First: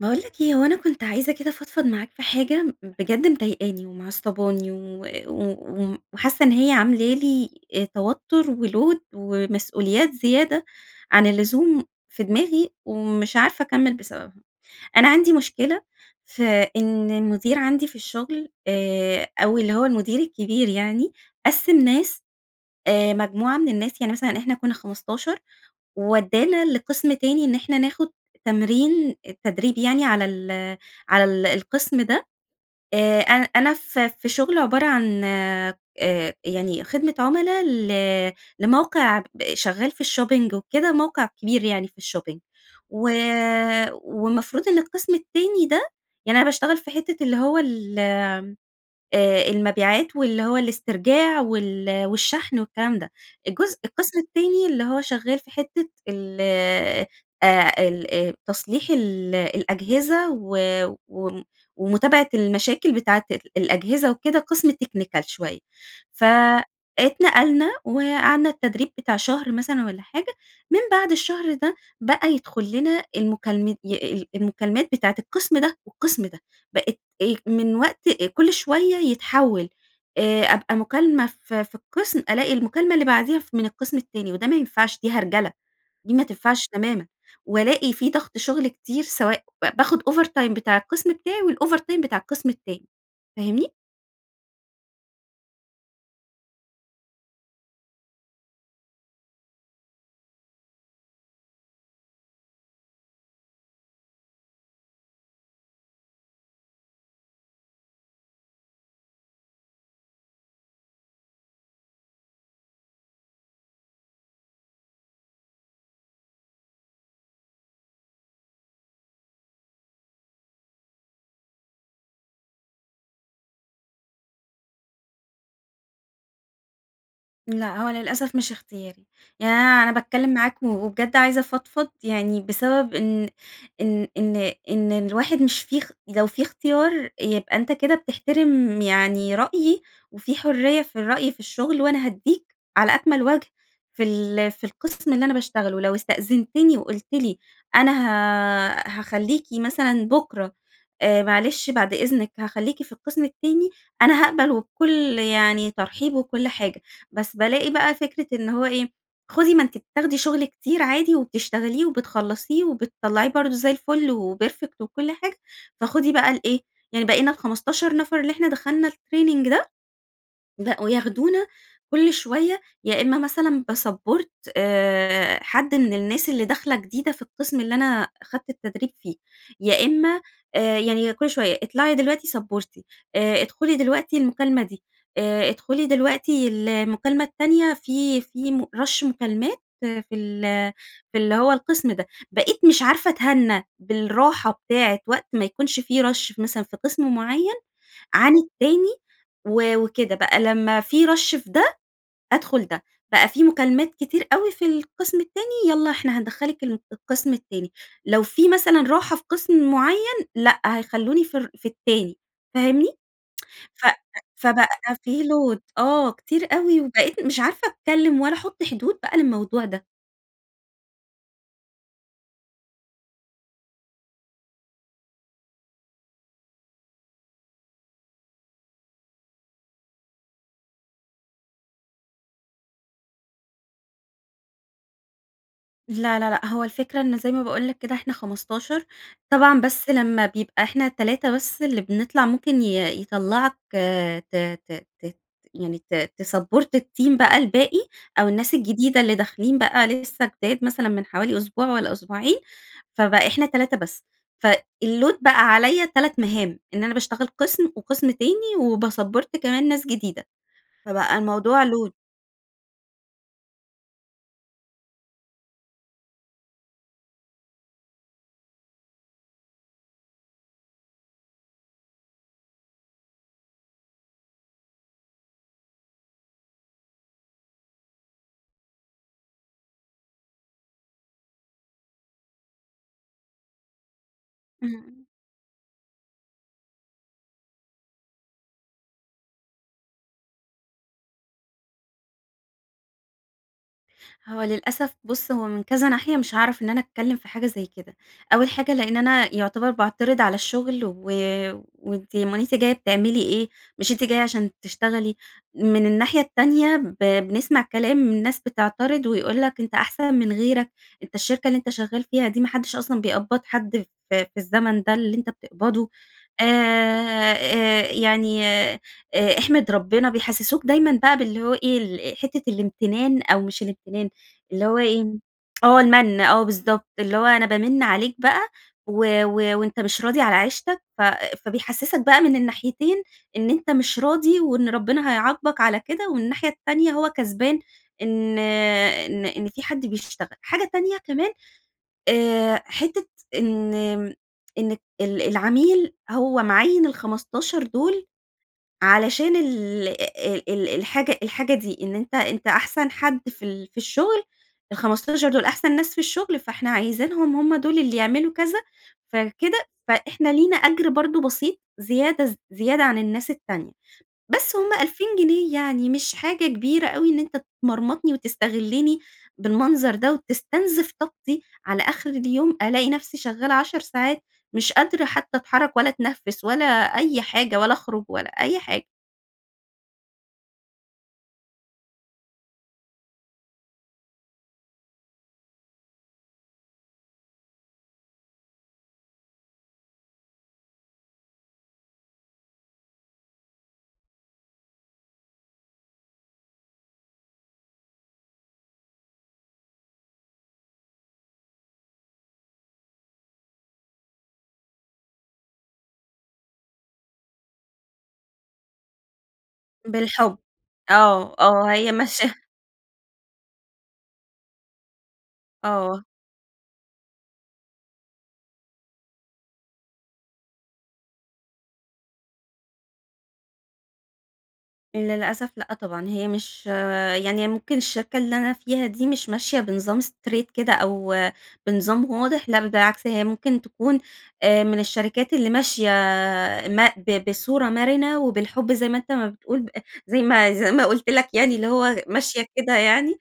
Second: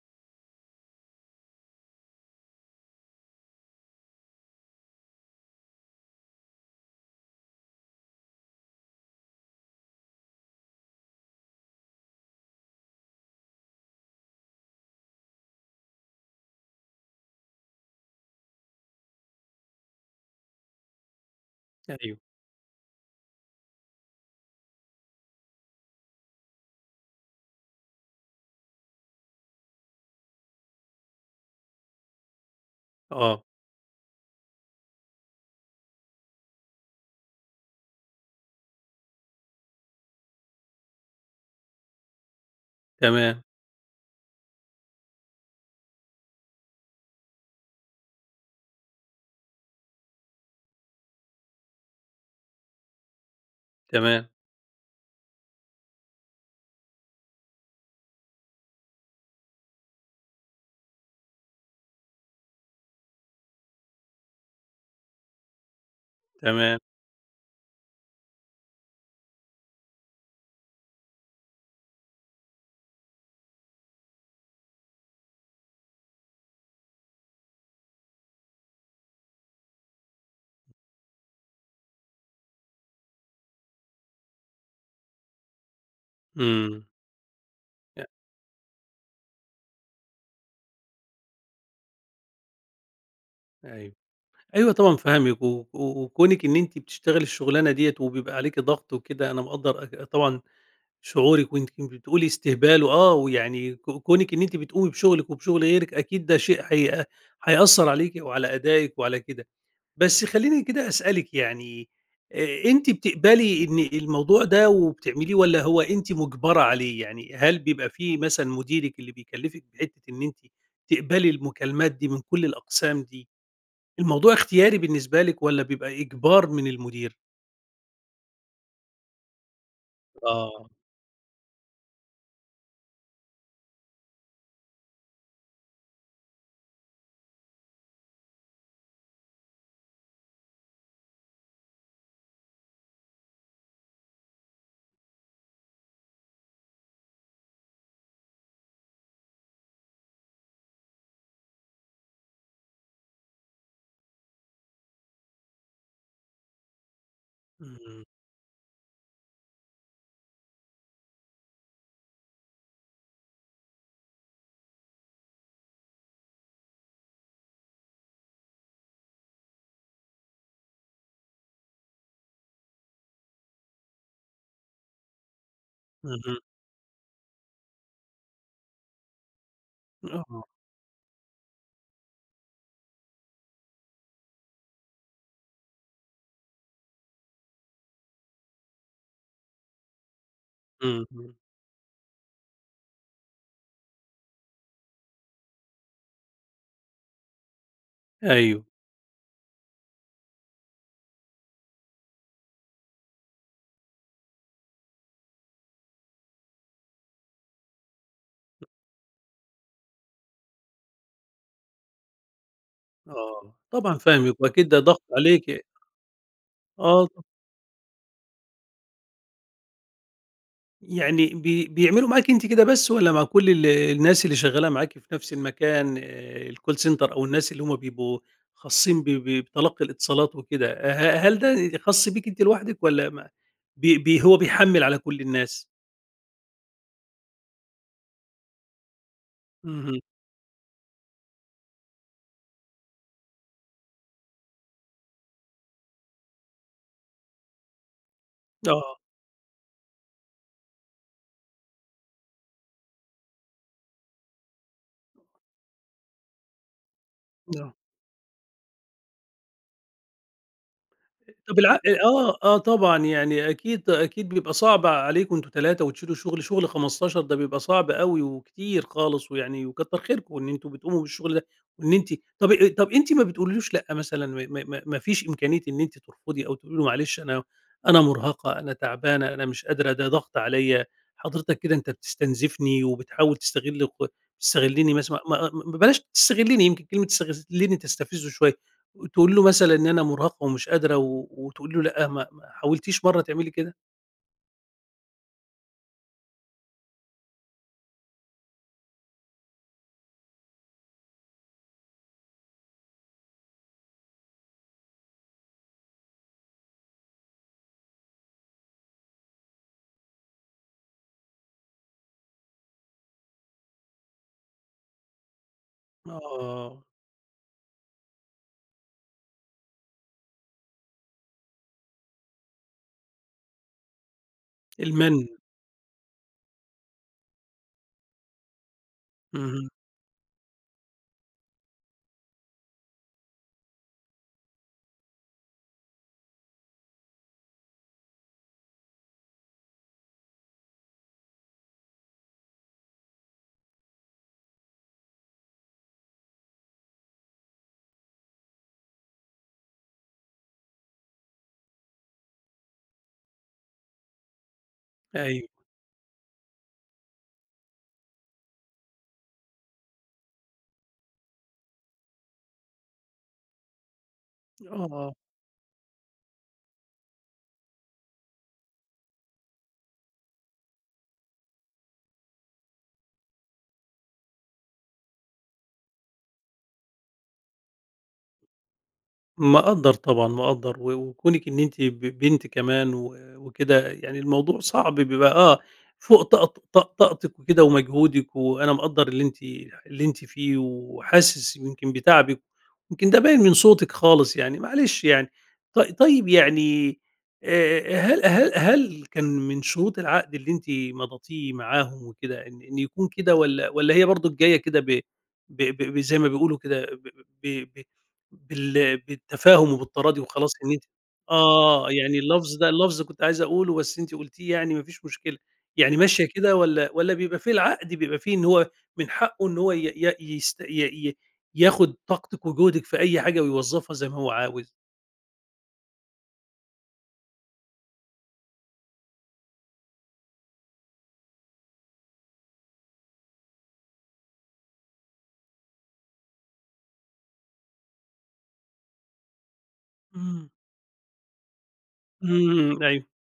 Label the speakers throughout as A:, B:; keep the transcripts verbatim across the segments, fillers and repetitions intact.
A: باقول لك إيه، هو أنا كنت عايزة كده أفضفض معاك في حاجة بجد مضايقاني ومعصّباني و وم وم وحاسة إن هي عاملة لي آآ توتر وload ومسئوليات زيادة عن اللزوم في دماغي، ومش عارفة أكمل بسببها. أنا عندي مشكلة في إن المدير عندي في الشغل آآ أو اللي هو المدير الكبير يعني، قَسِّم
B: أيوه.
A: ناس آآ مجموعة من الناس يعني مثلًا إحنا كنا خمستاشر وودّانا لقسم تاني إن احنا ناخد تمرين التدريب يعني على ال على القسم ده، آآ، أنا
B: آه.
A: أنا ف في شغل عبارة عن آآ يعني خدمة عملا ل لموقع ب شغال في الshopping وكده، موقع كبير يعني في الshopping و
B: تمام.
A: والمفروض إن القسم التاني ده، يعني أنا باشتغل في حتة اللي هو ال آآ، المبيعات واللي هو الاسترجاع وال والشحن والكلام ده، الجزء القسم
B: تمام.
A: التاني اللي هو شغال في حتة ال آآ، ال تصليح الأجهزة و وم ومتابعة المشاكل بتاعة ال الأجهزة وكده قسم technical شوية،
B: تمام.
A: فاتنقلنا وقعدنا التدريب بتاع شهر مثلًا والَّا حاجة، من بعد الشهر ده بقى يدخلنا المكالمت ي المكالمات بتاعة القسم ده والقسم ده، بقت إيه من وقت كل شوية يتحول آآ أبقى مكالمة ف في القسم، ألاقي المكالمة اللي بعديها ف من القسم التاني، وده ما ينفعش، دي هرجلة، دي ما تنفعش
B: إمم.
A: تمامًا، وألاقي
B: أ
A: في ضغط شغل كتير، سواء باخد overtime بتاع القسم بتاعي والovertime بتاع القسم التاني، فاهمني؟
B: أيوه، أيوه طبعًا فاهمِك، و وكونِك إن أنتِ بتشتغلي الشغلانة دِيَّة وبيبقى عليكِ ضغط وكده، أنا مقدر أك طبعًا شعورِك، وأنتِ بتقولي استهبال وآه، ويعني ك كونِك إن أنتِ بتقومي بشغلك وبشغل غيرِك أكيد ده شيء هيأ هيأثر عليكِ وعلى أدائك وعلى كده. بس خليني كده أسألِك يعني، أنتِ بتقبلي إن الموضوع ده وبتعمليه، والَّا هو أنتِ مجبرة عليه؟ يعني هل بيبقى في مثلًا مديرِك اللي بيكلفك بحتة إن أنتِ تقبلي المكالمات دي من كل الأقسام دي، الموضوع اختياري بالنسبة لِك، والَّا بيبقى إجبار من المدير؟
A: لأ هوّ للأسف مش اختياري، يعني أنا أنا باتكلّم معاك
B: آه.
A: وبجد عايزة أفضفض، يعني بسبب إن إن إن إن الواحد مش في اخ لو في اختيار يبقى أنتَ كده بتحترم يعني رأيي، وفي حريّة في الرأي في الشغل وأنا هاديك على أكمل وجه في ال في القسم اللي أنا باشتغله ولو استأذنتني وقُلت لي أنا هـَ هاخليكِ مثلًا بُكرة، آآ معلش بعد إذنك هاخليكِ في القسم التاني، أنا هاقبل وبكل يعني ترحيب وكل حاجة، بس بالاقي بقى
B: امم.
A: فكرة إن هوّ إيه؟ خدي ما أنتِ بتاخدي شغل كتير عادي وبتشتغليه وبتخلصيه وبتطلعيه برضو زي الفُل و perfect وكل حاجة، فخدي بقى الإيه، يعني بقينا الخمستاشر نفر اللي إحنا دخلنا الtraining ده، بقوا ياخدونا كل شويّة يا إما مثلًا باsupport آآ حد مِن الناس
B: اهم.
A: اللي داخلة جديدة في القسم اللي أنا أخدت التدريب فيه، يا إما
B: آه.
A: آآ يعني كل شويّة اطلعي دلوقتِ سَبّورتي آآ ادخلي دلوقتِ المكالمة دي، آآ ادخلي دلوقتِ المكالمة التانية في في م rush مكالمات في ال في
B: اهم.
A: اللي هوّ القسم ده، بقيت مش عارفة أتهنى بالراحة بتاعة وقت ما يكونش في rush مثلًا في قسم معيّن عن
B: أيوَه.
A: التاني، و وكده بقى، لمّا في rush في ده، أدخل ده، بقى في مكالمات كتير أوي في القسم التاني، يلّا إحنا هندخلك الم القسم التاني، لو في مثلًا راحة في قسم معيّن لأ، هيخلوني في ال في التاني، فاهمني؟
B: آه،
A: ف
B: طبعًا فاهمِك
A: ف
B: وأكيد
A: فبقى
B: ده ضاغط
A: في load،
B: عليكِ.
A: آه كتير أوي
B: آه،
A: وبقيت
B: طب
A: مش عارفة أتكلّم والّا أحط حدود بقى للموضوع ده.
B: يعني بي بيعملوا معاكِ أنتِ كده بس والّا مع كل ال الناس اللي شغالة معاكِ في نفس المكان الcall center أو الناس اللي هم بيبقوا خاصين ب ب بتلقي الاتصالات وكده؟ آآ، ه هل ده خاص بيك أنت لوحدِك والّا ما بي بي هو بيحمل على كل الناس؟
A: لا، لا، لأ هو الفكرة إن زي ما باقول لك كده إحنا خمستاشر، طبعًا بس
B: اهم.
A: لما بيبقى إحنا تلاتة بس اللي بنطلع ممكن ي يطلعك ت ت ت يعني ت تسابّورت الteam بقى الباقي، أو الناس
B: آه.
A: الجديدة اللي داخلين بقى لسه جداد مثلًا مِن حوالي أسبوع والّا أسبوعين، فبقى إحنا تلاتة بس. في الload بقى عليَّ تلات مهام. إن أنا باشتغل قسم
B: آه.
A: وقسم تاني، و باسبّورت كمان ناس جديدة، فبقى
B: أ طب
A: الموضوع
B: الع
A: load
B: آه، آه طبعًا، يعني أكيد أكيد بيبقى صعب عليكم أنتم تلاتة وتشيلوا شغل شغل خمستاشر ده بيبقى صعب أوي وكتير خالص ويعني وكتر خيركم إن أنتم بتقوموا بالشغل ده، وإن أنتِ طب طب أنتِ ما بتقوليش لأ مثلًا؟ م م م ما فيش إمكانية إن أنت ترفضي أو تقولي له معلش، أنا أنا مرهقة، أنا تعبانة، أنا مش قادرة، ده ضغط عليَّ، حضرتك كده أنت بتستنزفني وبتحاول تستغل ك تستغلني
A: إمم.
B: مث ما ما بلاش تستغلني يمكن كلمة تستغلني تستفزه شوية، تقولي له مثلًا إن أنا مرهقة ومش قادرة وتقولي له لأ، ما ما حاولتيش مرّة تعملي كده؟
A: هو للأسف بُص، هو من كذا ناحية مش هاعرف إن أنا أتكلم في حاجة زي كده. أول حاجة لأن أنا يعتبر باعترض على الشغل، و وأنتِ أمّال أنتِ جاية بتعملي إيه؟ مش أنتِ جاية عشان تشتغلي؟! من الناحية التانية ب بنسمع كلام من ناس بتعترض ويقول لك: "أنت أحسن من غيرك، أنت الشركة اللي أنت شغال فيها دي ما حدش أصلًا بيقبض حد في في الزمن ده اللي أنت بتقبضه، آآ،
B: آه.
A: آآ يعني، آآ أحمِد ربنا." بيحسسوك دايمًا بقى باللي هو إيه، ال حتّة الامتنان، أو مش الامتنان اللي هو إيه؟
B: المّن.
A: آه المَّن، آه بالضبط، اللي هو أنا بامِّن عليك بقى و و
B: اهم.
A: وأنت مش راضي على عيشتك، ف فبيحسسك بقى مِن الناحيتين إن أنت مش راضي وإن ربنا هيعاقبك على كده ومن الناحية التانية هو كسبان إن إن إن في حد بيشتغل. حاجة تانية كمان، آآ حتّة إن إن ال العميل هو معين الخمستاشر دول علشان ال ال ال الحاجة الحاجة دي، إن أنت أنت أحسن حد في ال في الشغل، الخمستاشر دول
B: أيوه.
A: أحسن ناس في الشغل، فإحنا عايزينهم هم دول اللي يعملوا كذا، فكده فإحنا لينا أجر برضو بسيط زيادة ز زيادة عن الناس التانية. بس هم ألفين
B: آه.
A: جنيه يعني، مش حاجة كبيرة أوي إن أنت تمرمطني وتستغلني بالمنظرده وتستنزف طاقتي، على آخر اليوم ألاقي نفسي شغالة عشر ساعات، مش قادرة حتى أتحرك ولا أتنفس ولا أي حاجة ولا أخرج ولا أي حاجة.
B: مقدر طبعًا مقدر، و وكونك إن أنتِ ب بنت كمان و وكده، يعني الموضوع صعب بيبقى آه، فوق طاق طاق طاقتك وكده ومجهودك، وأنا مقدر اللي أنتِ اللي أنتِ فيه وحاسس يمكن بتعبِك، يمكن ده باين من صوتك خالص يعني، معلش يعني. ط طيب يعني، آآ هل هل هل كان من شروط العقد اللي أنتِ مضتيه معاهم وكده إن إن يكون كده والّا والّا هي برضه جاية كده ب ب ب زي ما بيقولوا كده ب ب ب بال بالتفاهم وبالتراضي
A: بالحب.
B: وخلاص؟ إن أنتِ
A: آه، آه،
B: آه،
A: هي
B: يعني
A: ماشية
B: اللفظ ده اللفظ كنت عايز أقوله بس أنت قلتيه يعني ما فيش مشكلة، يعني
A: آه.
B: ماشية كده والّا والّا بيبقى في العقد بيبقى فيه إن هو من حقه إن هو ي ي يست ي ي ياخذ طاقتك وجهدِك في أي حاجة ويوظفها زي ما هو عاوز؟
A: للأسف لأ طبعًا. هي مش يعني هي ممكن الشركة اللي أنا فيها دي، مش ماشية بنظام straight كده أو بنظام واضح، لا بالعكس، هي ممكن تكون آآ مِن الشركات اللي ماشية ما ب بصورة مرنة وبالحب زي ما أنت ما بتقول، ب زي
B: إمم.
A: ما زي ما قلت لك يعني اللي هو ماشية
B: امم،
A: كده
B: امم، أيوه.
A: يعني.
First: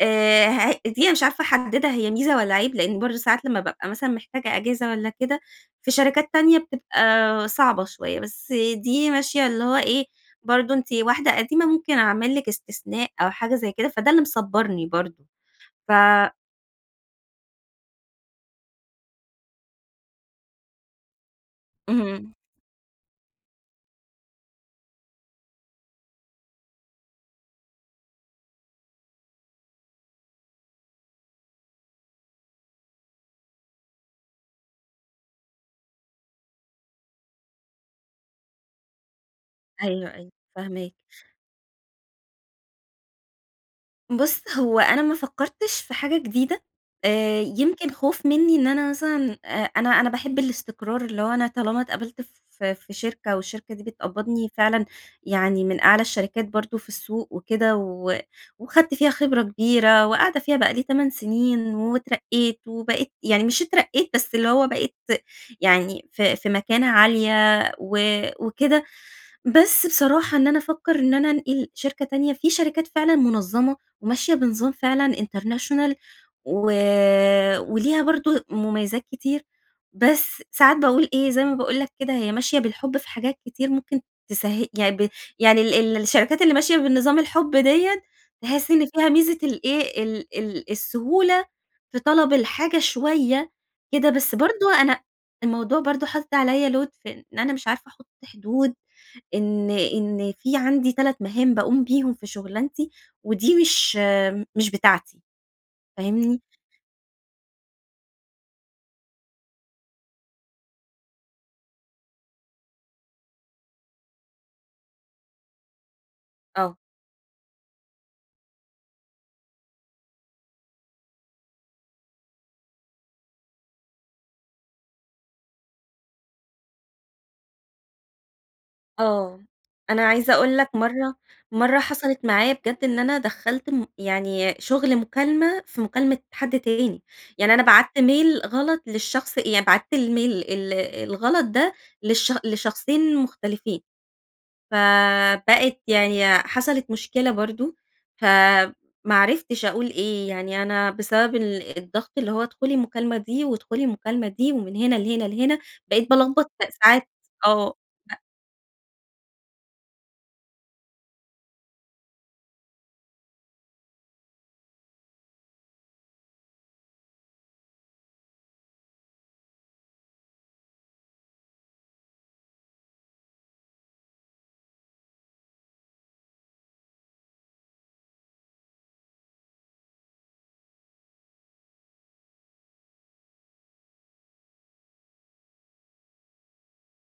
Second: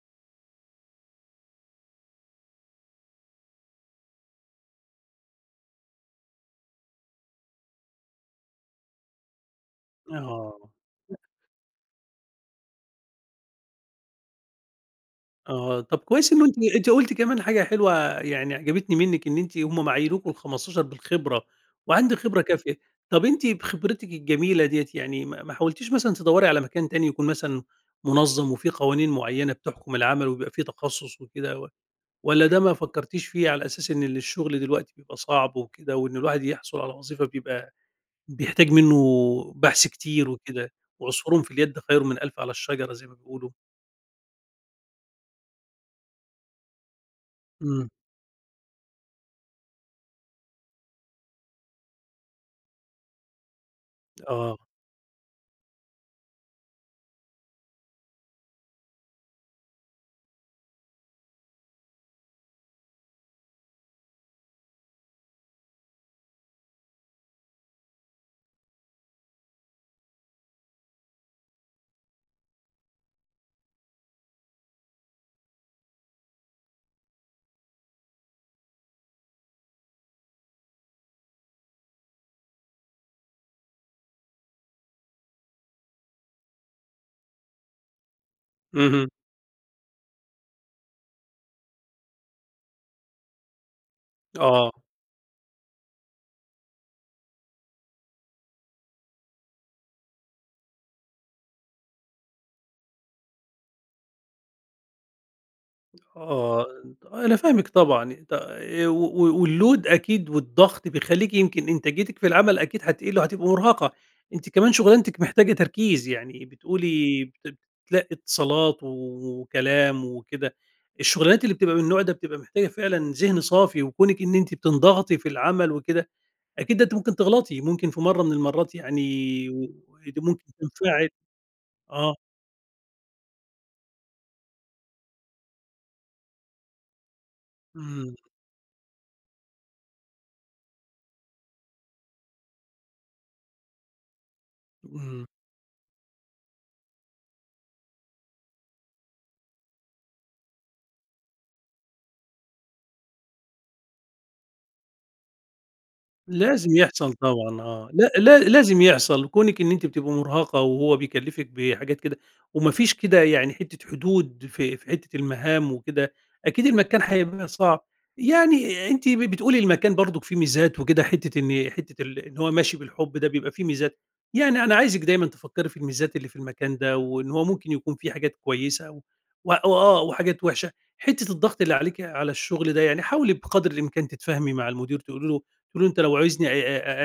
A: آآ ه هي دي مش عارفة أحددها هي ميزة والّا عيب، لأن برضو ساعات لما بابقى مثلًا محتاجة إجازة والّا كده، في شركات تانية بتبقى صعبة شوية، بس دي ماشية اللي هو إيه،
B: آه.
A: برضو أنتِ
B: [unintelligible]
A: واحدة قديمة ممكن أعمل لِك استثناء أو حاجة زي كده، فده اللي مصبرني برضو
B: آه،
A: ف
B: طب كويس إنه أنتِ أنتِ قلتِ كمان حاجة حلوة يعني عجبتني مِنك، إن أنتِ هم أما عينوكم الخمستاشر بالخبرة وعندِك
A: اهم.
B: خبرة كافية. طب أنتِ بخبرتك الجميلة دِيَّة يعني ما ما حاولتيش مثلًا تدوري على مكان تاني؟ يكون مثلًا منظم وفي قوانين معيّنة بتحكم العمل، وبيبقى في تخصص وكده و والّا ده ما فكرتيش فيه؟ على أساس إن الشغل دلوقتي بيبقى صعب وكده، وإن الواحد يحصل على وظيفة بيبقى بيحتاج منّه بحث
A: أيوه،
B: كتير
A: أيوه
B: وكده،
A: فاهماك.
B: وعصفور في اليد خيرٌ من ألف على الشجرة زي ما بيقولوا.
A: بص، هو أنا ما فكرتش في حاجة جديدة، آآ
B: امم.
A: يمكن خوف مني إن أنا مثلًا، آآ، أنا أنا باحب الاستقرار اللي هو أنا طالما اتقبلت ف في شركة والشركة دي بتقبضني
B: آه.
A: فعلًا يعني من أعلى الشركات برضو في السوق وكده و وأخدت فيها خبرة كبيرة، وقاعدة فيها بقى لي تَمَن سنين، واترقيت وبقيت يعني مش اترقيت بس اللي هو بقيت يعني ف في مكانة عالية و وكده. بس بصراحة إن أنا أفكّر إن أنا أنقل شركة تانية، في شركات فعلًا منظمة، وماشية بنظام فعلًا international و وليها برضو مميزات كتير، بس ساعات باقول إيه، زي ما باقول لَك كده، هي ماشية بالحب في حاجات كتير ممكن تسه يعني ب يعني ال الشركات اللي ماشية بنظام الحب دِيّة، تحس إن
B: اهم.
A: فيها ميزة الإيه، ال ال السهولة في طلب الحاجة شويّة كده بس برضو
B: آه.
A: أنا الموضوع برضو حاطط عليَّ load في إن أنا مش عارفة أحط حدود، إن إن في عندي تَلت مهام باقوم بيهم في شغلانتي، ودي مش مش بتاعتي. فاهمني؟
B: آه، أنا فاهمِك طبعًا، ط آآ و و الload أكيد والضغط بيخلّيكِ يمكن إنتاجيتِك في العمل أكيد هتقل وهتبقي مرهقة. أنتِ كمان شغلانتك محتاجة تركيز يعني
A: آه.
B: بتقولي بت بتتلقّي اتصالات وكلام وكده، الشغلانات اللي بتبقى مِن النوع ده بتبقى محتاجة فعلًا ذهن صافي وكونك إن أنتِ بتنضغطي في العمل وكده، أكيد ده أنتِ ممكن تغلطي، ممكن في مرّة مِن المرّات
A: آه،
B: يعني
A: أنا
B: [unintelligible]
A: عايزة
B: ممكن
A: أقول لَك
B: تنفعل
A: مرّة مرّة
B: آه.
A: حصلت معايا بجد إن أنا دخّلت م يعني شغل مكالمة، في مكالمة حد تاني، يعني أنا بعت
B: امم.
A: mail غلط للشخص يعني بعت الmail ال الغلط ده للش لشخصين مختلفين.
B: امم.
A: فبقت يعني حصلت مشكلة برضو، فما عرفتش أقول إيه، يعني أنا بسبب ال الضغط اللي هوّ، ادخلي المكالمة دي وادخلي المكالمة دي، ومِن هنا لهنا لهنا بقيت بالخبط
B: لازم
A: ساعات.
B: يحصل طبعًا
A: آه،
B: آه، لا
A: ب
B: لا لازم يحصل، كونك إن أنتِ بتبقى مرهقة وهوّ بيكلفِك بحاجات كده، وما فيش كده يعني حتّة حدود في في حتّة المهام وكده، أكيد المكان هيبقى صعب، يعني أنتِ بتقولي المكان برضك فيه ميزات وكده حتّة إن حتّة ال إن هوّ ماشي بالحب ده بيبقى في ميزات، يعني أنا عايزِك دايمًا تفكّري في الميزات اللي في المكان ده وإن هوّ ممكن يكون في حاجات كويّسة، وأ وآه وحاجات وحشة، حتّة الضغط اللي عليكِ على الشغل ده يعني، حاولي بقدر الإمكان تتفاهمي مع المدير تقولي له تقولي له أنتَ لو عايزني أ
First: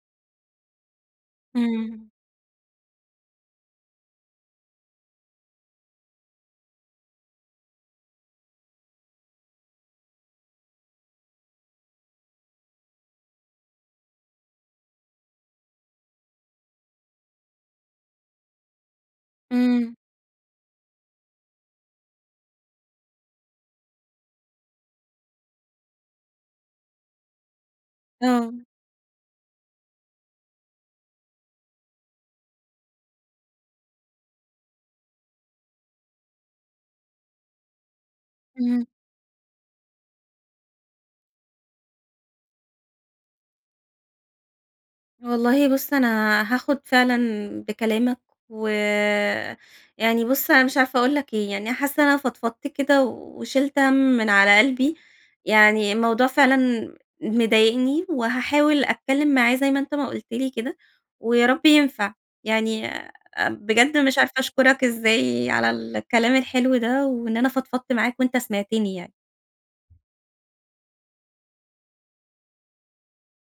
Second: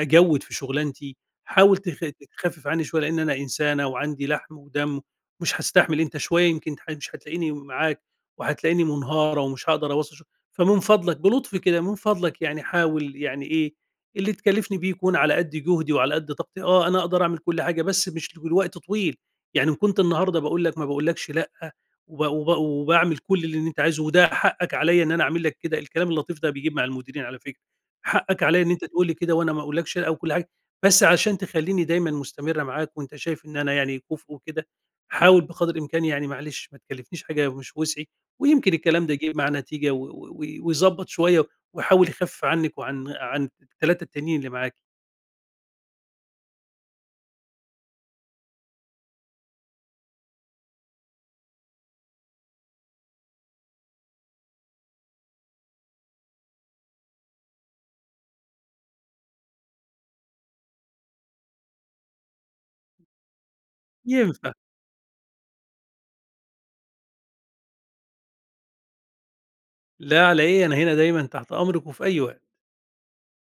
B: أ أجود في شغلانتي، حاول تف
A: امم.
B: تخفف عنّي شويّة لإني أنا إنسانة وعندي لحم ودم، ومش هاستحمل أنتَ شويّة يمكن ح مش هتلاقيني معاك وهتلاقيني منهارة ومش هاقدر أواصل شغل، فمن فضلك- بلطف كده- مِن فضلك يعني حاول يعني إيه، اللي تكلفني بيه يكون على قد جهدي وعلى قد طاقتي، آه أنا أقدر أعمل كل حاجة بس مش لوقت طويل، يعني إن
A: امم.
B: كنت النهارده باقول لَك ما باقولكش لأ، وب وب وباعمل كل اللي أنتَ عايزه وده حقَك علىَّ إن أنا أعمل لك كده. الكلام اللطيف ده بيجيب مع المديرين على فكرة، حقَك عليَّ
A: آه.
B: إن أنتَ تقول لي كده وأنا ما أقولكش لأ وكل حاجة، بس عشان تخليني دايمًا مستمرة معاك وأنتَ شايف إن أنا يعني كفء وكده، حاول بقدر الإمكان يعني معلش ما تكلفنيش حاجة مش بوسعي. ويمكن
A: امم.
B: الكلام ده يجيب معاه نتيجة و و ويضبط شويّة، ويحاول يخفف عنِك وعن عن التلاتة التانيين اللي معاكِ.
A: والله بُص أنا هاخد فعلًا بكلامَك، و يعني بُصّ أنا مش عارفة أقول لَك إيه، يعني حاسّة أنا فضفضت كده وشلت هَم مِن على قلبي، يعني الموضوع فعلًا م مضايقني وهاحاول أتكلّم معاه زي ما أنتَ ما قُلت لي كده، ويا رب ينفع. يعني بجد مش عارفة
B: ينفع.
A: أشكرَك إزاي على الكلام الحلو ده، وإن أنا فضفضت معاك وأنتَ سمعتني يعني.
B: لا على إيه، أنا هنا دايمًا تحت أمرِك وفي أي وقت.